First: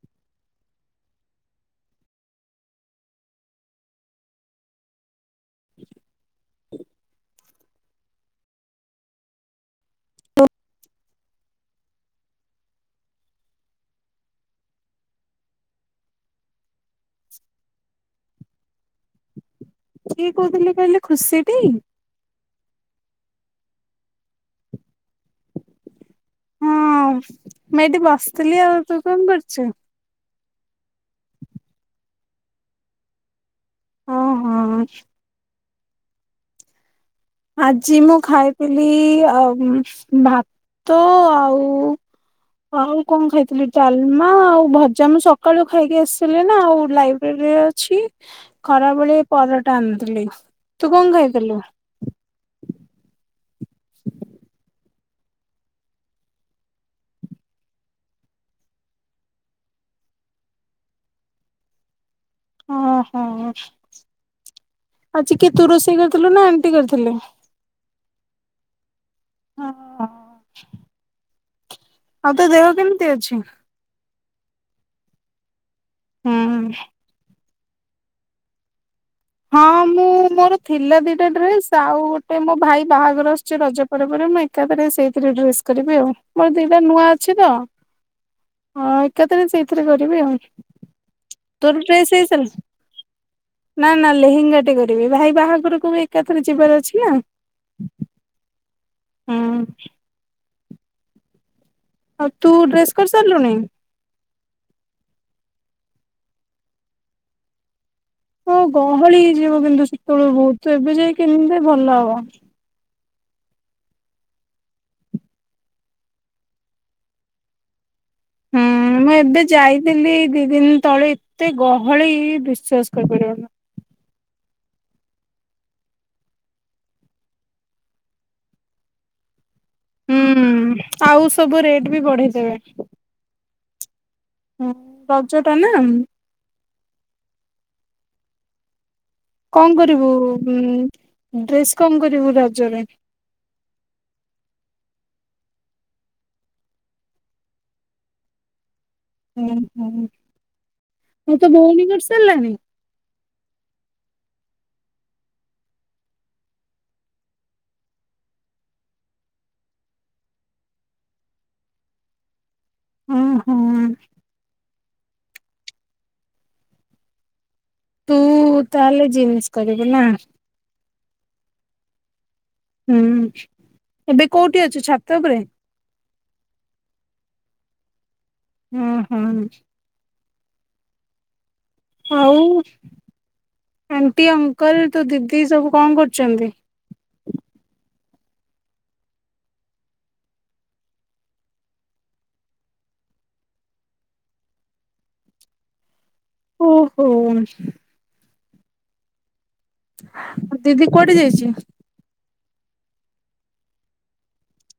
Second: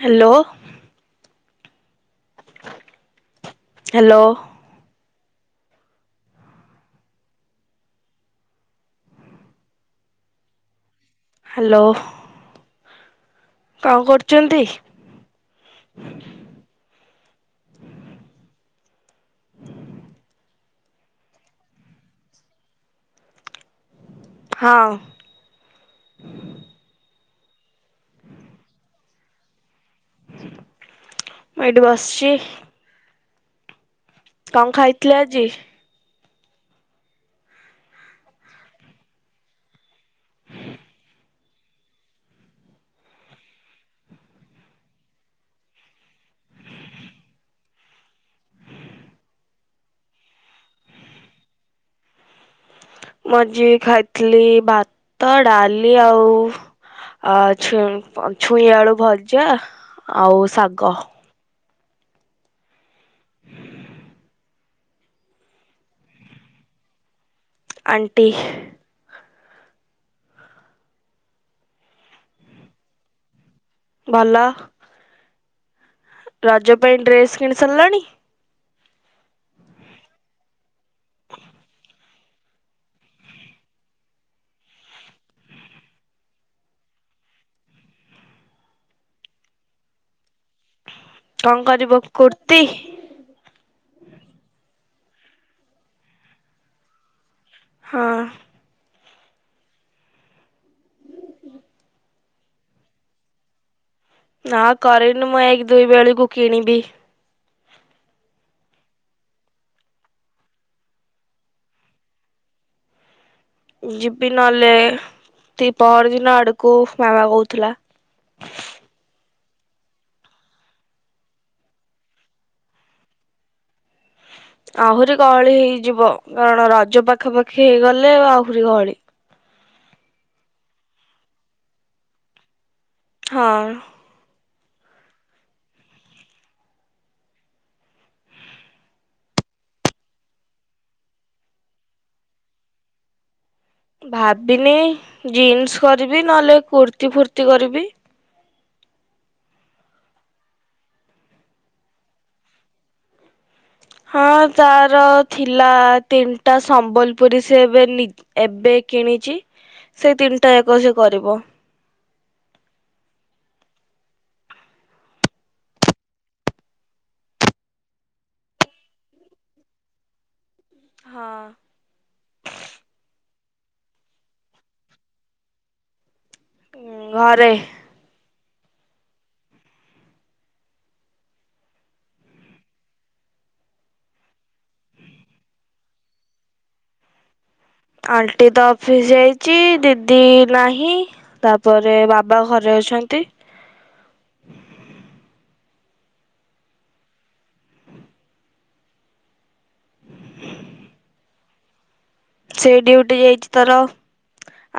Hello hello ଆ hello କଣ କରୁଚନ୍ତି? ହୁଁ କିଏ କହୁଥିଲେ କହିଲେ ଖୁସିଟି। ହଁ। ହଁ ମୁଁ ଏଇଠି ବସିଥିଲି ଆଉ ତ କଣ କରୁଚୁ? ମୁଁ ଏଇଟି ବସିଛି। ଓହୋ କଣ ଖାଇଥିଲ ଆଜି? ଆଜି ମୁଁ ଖାଇଥିଲି ଆଉ ଭାତ ଆଉ ଆଉ କଣ ଖାଇଥିଲି ଡାଲମା ଆଉ ଭଜା ମୁଁ ସକାଳୁ ଖାଇକି ଆସିଲି ନା ଆଉ ଲାଇବ୍ରେରୀରେ ଅଛି ଖରାବେଳେ ପରଟା ଆଣିଥିଲି ତୁ କଣ ଖାଇଥିଲୁ? ମୁଁ ଆ ଆଜି ଖାଇଥିଲି ଭା ତ ଡାଲି ଆଉ ଅ ଛୁଇଁ ଛୁଇଁ ଆଳୁ ଭଜା ଆଉ ଶାଗ। ଓ ହୋ ଆଜି କିଏ ତୁ ରୋଷଇ କରିଥିଲୁ ନା ଆଣ୍ଟି କରିଥିଲେ। ଆଣ୍ଟି। ହ ଆଉ ତ ଦେହ କେମିତି ଅଛି? ଭଲ। ହୁଁ ରଜ ପାଇଁ ଡ୍ରେସ୍ କିଣି ସାରିଲଣି। ହଁ ମୁଁ ମୋର ଥିଲା ଦିଟା ଡ୍ରେସ୍ ଆଉ ଗୋଟେ ମୋ ଭାଇ ବାହାଘର ଆସୁଛି ରଜ ପବ ମୁଁ ଏକା ଥରେ ସେଇଥିରେ ଡ୍ରେସ୍ କରିବି ଆଉ ମୋର ଦିଟା ନୂଆ ଅଛି ତ ହଁ ଏକା ଥରେ ସେଇଥିରେ କରିବି ଆଉ। କଣ ତୋର କରିବ ଡ୍ରେସ୍ ହେଇସାରିଲା କୁର୍ତିୀ। ନା ନା ଲେହେଙ୍ଗା ଟେ କରିବି ଭାଇ ବାହାଘରକୁ ବି ଏକାଥରେ ଯିବାର ଅଛି ନା। ହଁ। ହୁଁ। ଆଉ ତୁ ଡ୍ରେସ୍ କରି ସାରିଲୁଣି। ନାଁ କାରିନି ମୁଁ ଏକ ଦୁଇ ବେଳକୁ କିଣିବି। ହଁ ଗହଳି ହେଇଯିବ କିନ୍ତୁ ସେତେବେଳୁ ବହୁତ ଏବେ ଯାଇ କିଣିଦେ ଭଲ ହବ। ଯିବି ନହେଲେ ଦି ପରଦିନ ଆଡକୁ ମାମା କହୁଥିଲା। ହୁଁ ମୁଁ ଏବେ ଯାଇଥିଲି ଦି ଦିନ ତଳେ ଏତେ ଗହଳି ବିଶ୍ଵାସ କରିପାରିବନି। ଆହୁରି ଗହଳି ହେଇଯିବ କାରଣ ରଜ ପାଖାପାଖି ହେଇଗଲେ ଆହୁରି ଗହଳି। ହୁଁ ଆଉ ସବୁ ରେଟ୍ ବି ବଢେଇଦେବେ। ହଁ। ହୁଁ ରଜ ଟା ନା। କଣ କରିବୁ ଡ୍ରେସ୍ କଣ କରିବୁ ରଜରେ? ଭାବିନି ଜିନ୍ସ୍ କରିବି ନହେଲେ କୁର୍ତ୍ତି ଫୁର୍ତି କରିବି। ଉ ହୁ ଆଉ ତ ଭଉଣୀ କରି ସାରିଲାନି? ହଁ ତାର ଥିଲା ତିନିଟା ସମ୍ବଲପୁରୀ ସେ ଏବେ ଏବେ କିଣିଚି ସେ ତିନିଟା ଯାକ ସେ କରିବ। ଉ ହୋ। ତୁ ତାହେଲେ ଜିନ୍ଷ୍ କରିବୁ ନା। ହଁ। ହୁଁ ଏବେ କୋଉଠି ଅଛୁ ଛାତ ଉପରେ? ଉ ଘରେ। ହୁଁ ହୁଁ। ଆଉ ଆଣ୍ଟି ଅଙ୍କଲ ତ ଦିଦି ସବୁ କଣ କରୁଛନ୍ତି? ଆଣ୍ଟି ତ ଅଫିସ୍ ଯାଇଛି ଦିଦି ନାହିଁ ତାପରେ ବାବା ଘରେ ଅଛନ୍ତି। ଓ ହୋ। ଦିଦି କୋଆଢ଼େ ଯାଇଛି? ସେ ଡଡିୁଟି ଯାଇଛି ତାର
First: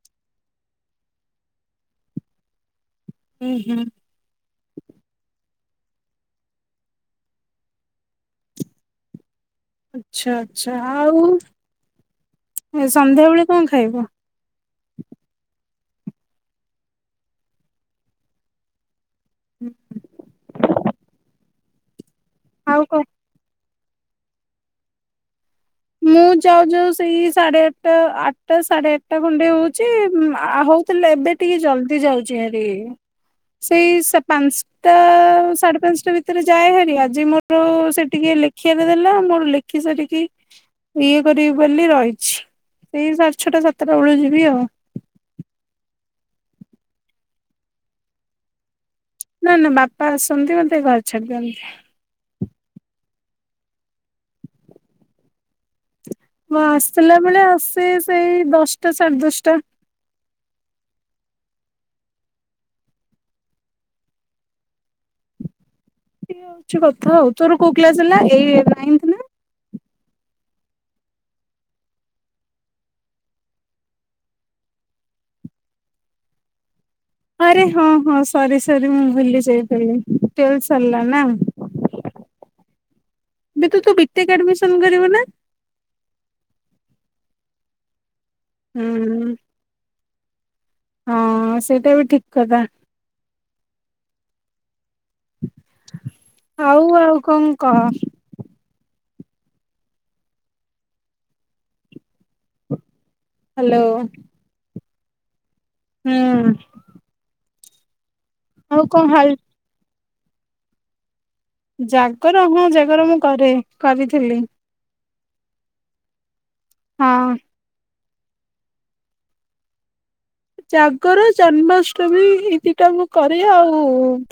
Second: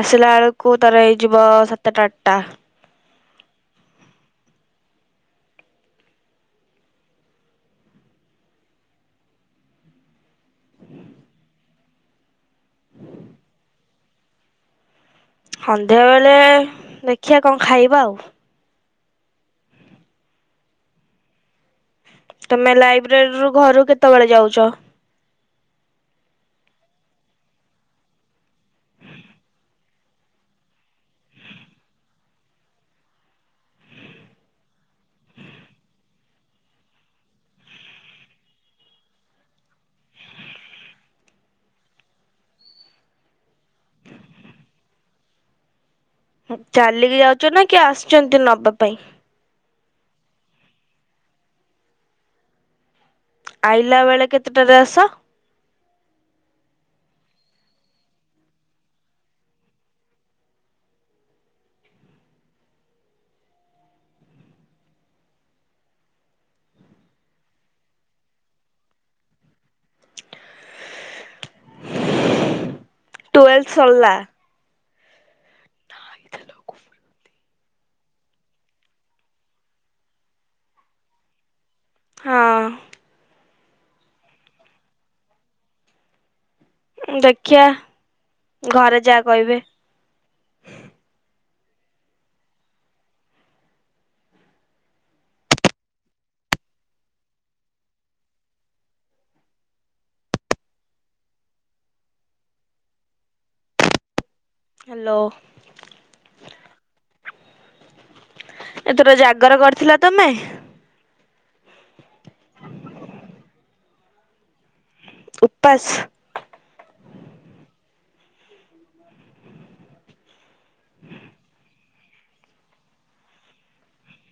ଆସିଲା ବେଳକୁ ତାର ହେଇଯିବ ସାତଟା ଆଟା। ଉ ହୁଁ। ଆଛା ଆଛା ଆଉ ସନ୍ଧ୍ୟାବେଳେ କଣ ଖାଇବ। ସନ୍ଧ୍ୟା ବେଳେ ଦେଖିବା କଣ ଖାଇବା ଆଉ। [unintelligible] ତମେ ଆଉ କଣ ଲାଇବ୍ରେରୀ ରୁ ଘରୁ କେ କେତେବେଳେ ଯାଉଚ। ମୁଁ ଯାଉ ଯୋଉ ସେଇ ସାଢେ ଆଟା ଆଟା ସାଢେ ଆଟା ଖଣ୍ଡେ ହଉଛି ହଉଥିଲେ ଏବେ ଟିକେ ଜଲଦି ଯାଉଛି ହାରି ସେଇ ପାଞ୍ଚଟା ସାଢେ ପାଞ୍ଚଟା ଭିତରେ ଯାଏ ହାରି ଆଜି ମୋର ସେ ଟିକେ ଲେଖିବାକୁ ଦେଲା ମୋର ଲେଖି ସାରିକି ଇଏ କରିବି ବୋଲି ରହିଛି ସେଇ ସଢେ ଛଅଟା ସାତଟା ବେଳୁ ଯିବି ଆଉ। ଚାଲିକି ଯାଉଛ ନା କି ଆସୁଛନ୍ତି ନବା ପାଇଁ। ନା ନା ବାପା ଆସନ୍ତି ମତେ ଘରେ ଛାଡି ଦଅନ୍ତି। ଆଇଲା ବେଳେ କେତେଟାରେ ଆସ? ମୁଁ ଆସିଲା ବେଳେ ଆସେ ସେଇ ଦଶଟା ସାଢେ ଦଶଟା ଏ ହଉଛି କଥା ଆଉ ତୋର କୋଉ କ୍ଲାସ ହେଲା ଏଇ ନାଇନ୍ଥି ନା ତୁୱେଲ୍ଥ ସରିଲା। ଆରେ ହଁ ହଁ ସରି ସରି ମୁଁ ଭୁଲି ଯାଇଥିଲି ଟୁଏଲ ସରିଲା ନା ହଁ ଏ ତୁ ତ ବିଟେକ୍ ଆଡମିସନ କରିବୁ ନା ଦେଖିଆ। ଘରେ ଯାହା ହୁଁ କହିବେ। ହଁ ସେଇଟା ବି ଠିକ କଥା। ଆଉ ଆଉ କଣ କହ? ହ୍ୟାଲୋ ହ୍ୟାଲୋ ହୁଁ ଆଉ କଣ ଏଥର ହାଲ ଜାଗର କରିଥିଲା ତମେ। ଜାଗର ହଁ ଜାଗର ମୁଁ କରେ କରିଥିଲି। ଉପବାସ୍। ହଁ ଜାଗର ଜନ୍ମାଷ୍ଟମୀ ଏଇ ଦିଟା ମୁଁ କରେ ଆଉ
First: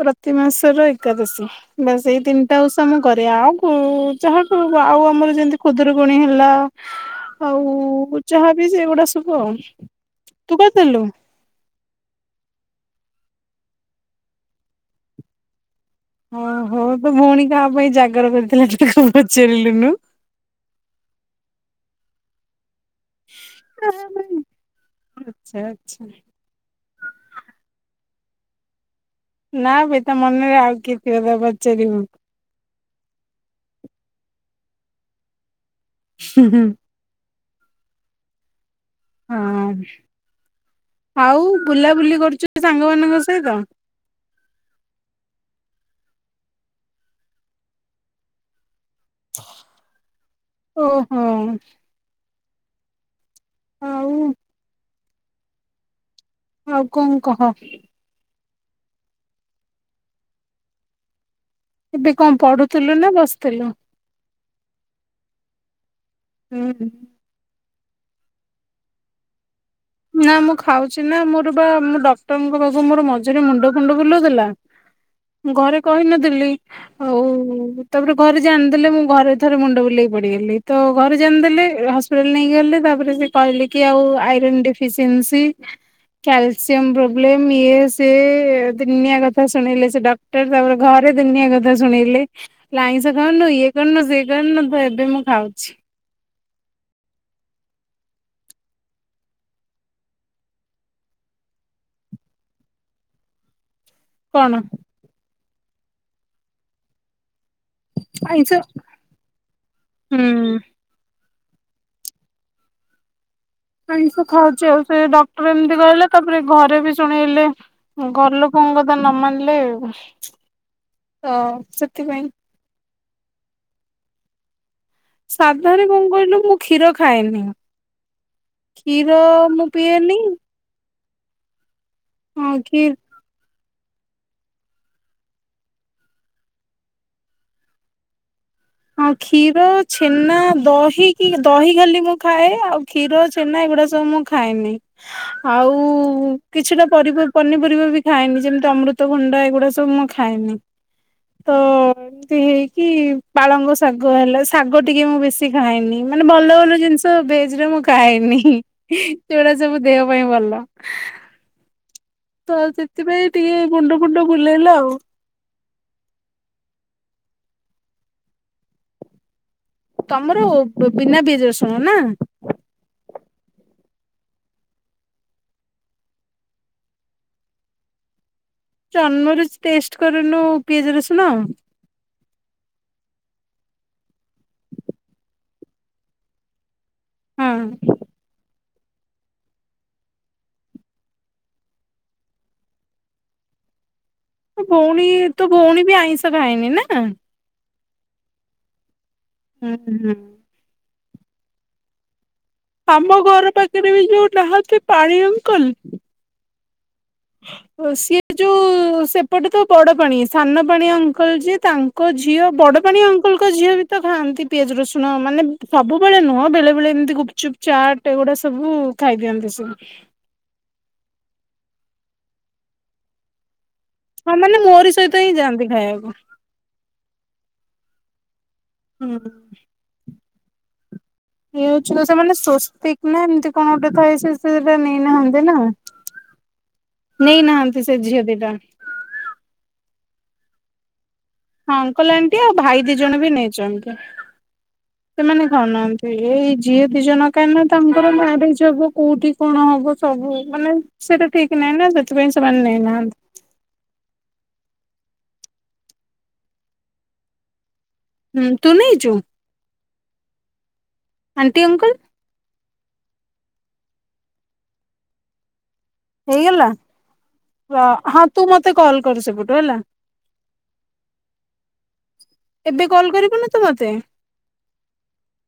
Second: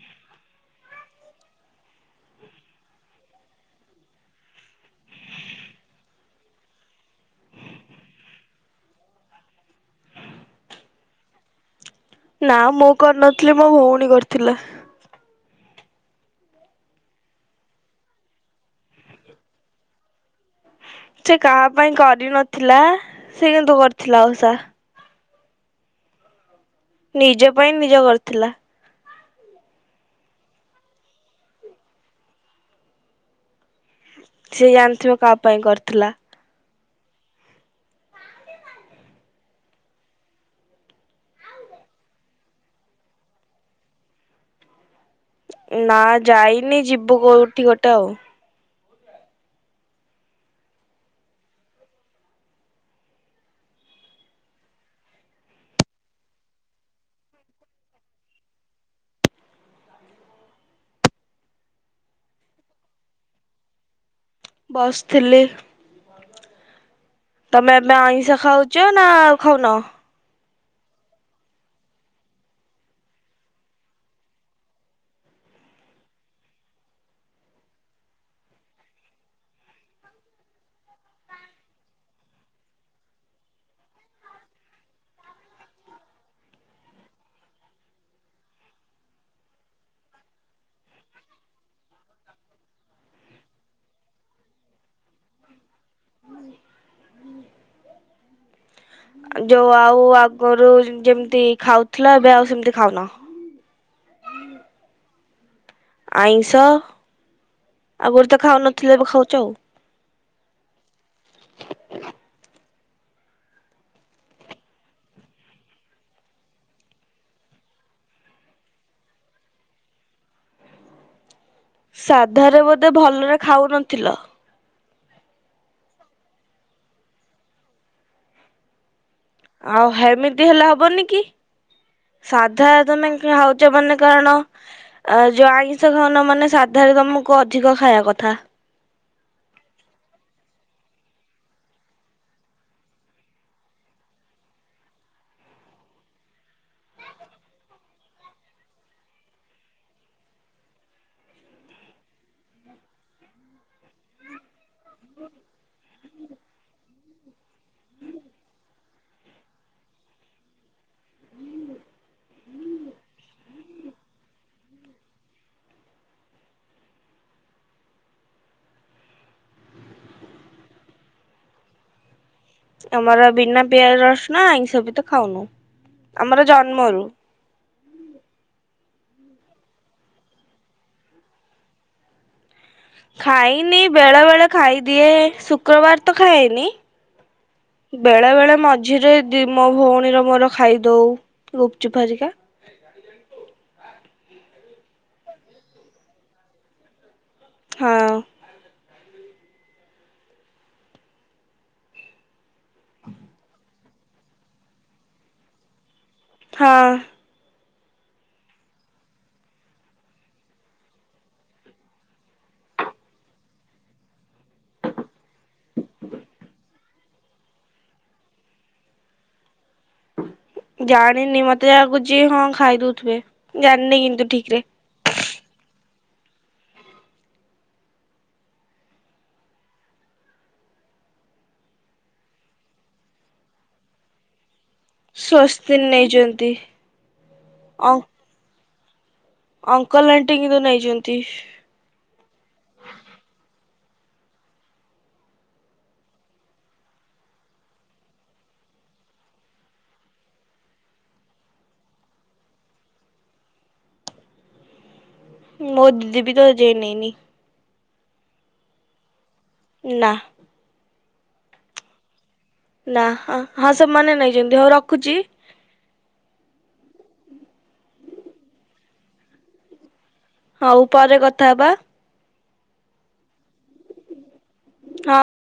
ପ୍ରତି ମାସର ଏକାଦଶୀ ବାସ ଏଇ ତିନିଟା ଉଷ ମୁଁ କରେ ଆଉ ଯହାକୁ ଆଉ ଆମର ଯେମିତି ଖୁଦରୁକୁୁଣୀ ହେଲା ଆଉ ଯହା ବି ସେଗୁଡା ଶୁଭ ଆଉ ତୁ ଲୁ ନା ମୁଁ କରିନଥିଲି ମୋ ଭଉଣୀ କରିଥିଲା। ହ ହୋ ତ ଭଉଣୀ କାହା ପାଇଁ ଜାଗର କରିଥିଲା ଟିକେ ପଚାରିଲୁନୁ ସେ କାହା ପାଇଁ କରିନଥି। ଥିଲା ସେ କିନ୍ତୁ କରିଥିଲା ଓଷା ସେ ଅଛା ନିଜ ପାଇଁ ନିଜ କରିଥିଲା। ନା ଭାଇ ତା ମନରେ ଆଉ କିଏ ଥିବ ତକୁଟ ପଚାରିବୁ। ସେ ଜାଣିଥିବ କାହା ପାଇଁ କରି ହୁଁ ହୁଁ ହଁ ଆଉ ବୁଲାବୁଲି କରୁଛୁ ସାଙ୍ଗ ମାନଙ୍କ ସହିତ। ନା ଯାଇନି ଯିବୁ କୋଉଠି ଗୋଟେ ଆଉ। ଓହୋ। ଆଉ ଆଉ କଣ କହ? ଏବେ କଣ ପଢୁଥିଲୁ ନା ବସିଥିଲୁ ବସ୍ ଥିଲି। ହୁଁ ତମେ ଏବେ ଅଇଁଷ ଖାଉଛ ନା ଆଉ ଖାଉନ। ନା ମୁଁ ଖାଉଛି ନା ମୋର ବା ମୁ ଡକ୍ଟରଙ୍କ ପାଖୁ ମୋର ମଝିରେ ମୁଣ୍ଡ ଫୁଣ୍ଡ ବୁଲଉଥିଲା ମୁଁ ଘରେ କହିନଥିଲି ଆଉ ତାପରେ ଘରେ ଜାଣିଦେଲେ ମୁଁ ଘରେ ଥରେ ମୁଣ୍ଡ ବୁଲେଇକି ପଡିଗଲି ତ ଘରେ ଜାଣିଦେଲେ ହସ୍ପିଟାଲ ନେଇକିଲେ ତାପରେ ସେ କହିଲି କି ଆଉ ଆଇ ଡି ଏଫିଶିଏନ୍ସି, କାଲସିଅମ ଇଏ ସେ ଦିନିଆ କଥା ଶୁଣ ସେ ଡଟର ତାରେ ଘରେ ଦିନିଆ କଥା ଶୁଣେଇଲେ ଲାଇଁ ଖାଉନୁ ଇଏ କରନୁ ସେନୁ ତ ଏବେ ମୁଁ ଖାଉଛି। ଯୋଉ ଆଉ ଆଗରୁ ଯେମିତି ଖାଉଥିଲା ଏବେ ଆଉ ସେମତି ଖାଉନ। କଣ? ଆଇଁଷ। ଆଉଗରୁ ତ ଆଇଁଷ ଖାଉନଥିଲେ ଏବେ ଖାଉଛ ଆଉ। ହୁଁ ଆଇଁଷ ଖାଉଛି ଆଉ ସେ ଡକ୍ଟର ଏମିତି କହିଲା ତାପରେ ଘରେ ବି ଶୁଣେଇଲେ ଘର ଲୋକଙ୍କ କଥା ନ ମାନିଲେ ତ ସେଥିପାଇଁ ମତେ ଭଲରେ ଖାଉନଥିଲ। ସାଧାରେ କଣ କହିଲୁ ମୁଁ କ୍ଷୀର ଖାଏନି କୀର ମୁଁ ପିଏନି। ଆକି ହଁ ସାଧା କି ତମେ ଖାଉ ମାନ କାରଣ ଯୋ ଆଇିଁଷ ଖାଉନ ମାନେ ସାଧାରଣତମକୁ ଅଧିକ ଖାଇବା କଥା। ହଁ କ୍ଷୀର ଛେନା ଦହି କି ଦହି ଖାଲି ମୁଁ ଖାଏ ଆଉ କ୍ଷୀର ଛେନା ଏଗୁଡା ସବୁ ମୁଁ ଖାଏନି ଆଉ କିଛିଟା ପନିପରିବା ବି ଖାଏନି ଯେମିତି ଅମୃତଭଣ୍ଡା ଏଗୁଡା ସବୁ ମୁଁ ଖାଏନି ତ ଏମିତି ହେଇକି। ପାଳଙ୍ଗ ଶାଗ ହେଲା। ଶାଗ ଟିକେ ମୁଁ ବେଶୀ ଖାଏନି। ମାନେ ଭଲ ଭଲ ଜିନିଷ ବେଜରେ ମୁଁ ଖାଇନି ସେଗୁଡା ସବୁ ଦେହ ପାଇଁ ଭଲ। ତ ସେଥିପାଇଁ ଟିକେ ମୁୁଣ୍ଡ ଫୁଣ୍ଡ ବୁଲେଇଲା ଆଉ। ତମର ବିନା ପିଆଜ ରଶୁଣ ନା ଆମର ବିନା ପିଆଜ ରସୁନା ଆଇଷ ବି ତ ଖାଉନୁ ଆମର ଜନ୍ମରୁ। ଜନ୍ମରୁ ଟେଷ୍ଟ କରିନୁ ପିଆଜ ରସୁଣ ଆ। ଖାଇନି ବେଳେ ବେଳେ ଖାଇ ଦିଏ ଶୁକ୍ରବାର ତ ଖାଏନି। ହଁ ବେଳେବେଳେ ମଜ ଝିରେ ମୋ ଭଉଣୀର ମୋର ଖାଇଦଉ ଗୁପଚୁପ ହେରି। ଭଉଣୀ ତ ଭଉଣୀ ବି ଆଇଁଷ ଖାଇନି ନା। ହଁ ହୁଁ ହଁ ଆମ ଘର ପ ବି ରାହା ପାଣି ଅଙ୍କଲ ହଁ ସିଏ ଯୋଉ ସେପଟେ ତ ବଡ ପାଣି ସାନ ପାଣି ଅଙ୍କଲ ଯିଏ ତାଙ୍କ ଝିଅ ବଡ ପାାଣି ଅଙ୍କଲଙ୍କ ଝିଅ ବି ତ ଖାଆନ୍ତି ପିଆଜ ରସୁଣ ମାନେ ସବୁବେଳେ ନୁହଁ ବେଳେ ବେଳେ ଏମତି ଗୁପଚୁପ ଚାଟ ଏଗୁଡା ସବୁ ଖାଇଦିଅନ୍ତି ସି ଜାଣିନି ମତେ ଯାଗୁଛି ହଁ ଖାଇଦଉଥିବେ। ଜାଣିନି କିନ୍ତୁ ହଁ ଠିକ ମାନେ ରେ। ମୋହରି ସହିତ ହିଁ ଯାଆନ୍ତି ଖାଇବାକୁ। ହଁ ଇଏଉଛି ତ ସ୍ୱସ୍ତିକ ନା ଏମିତି କଣ ଗୋଟେ ଥାଏ ସେ ନାହାନ୍ତି ନା ସ୍ୱସ୍ତିନ ନେଇଛନ୍ତି ନେଇ ନାହାନ୍ତି ଅଂ ସେ ଝିଅବ ତ ଅଙ୍କଲ ଆଣ୍ଟି କିନ୍ତୁ ନେଇଛନ୍ତି। ହଁ ଅଙ୍କଲ ଆଣ୍ଟି ଆଉ ଭାଇ ଦି ଜଣ ବି ନେଇଛନ୍ତି ସେମାନେ ଖାଉନାହାନ୍ତି ଏଇ ଯିଏ ଦି ଜଣ କାହିଁକି ନା ତାଙ୍କର ମ୍ୟାରେଜ ହବ କୋଉଠି କଣ ହବ ସବୁ ମାନେ ସେଇଟା ଠିକ ନାହିଁ ନା ସେଥିପାଇଁ ସେମାନେ ନେଇନାହାନ୍ତି। ମୋଦି ଦ ବି ତ ଅଜେ ନେଇ ନିି। ହୁଁ ତୁ ନହି ଯୁ ନା ଆଣ୍ଟି ଅଙ୍କଲ। ନା ହ ହଁ ସେମାନେ ନେଇଛନ୍ତି ହଉ ରଖୁଛି। ହେଇଗଲା ହଁ ତୁ ମତେ କଲ କରୁ ସେପଟୁ ହେଲା। ହଉ ପରେ କଥା ହବା। ଏବେ କଲ କରିବୁନ ତୁ ମତେ? ହଁ।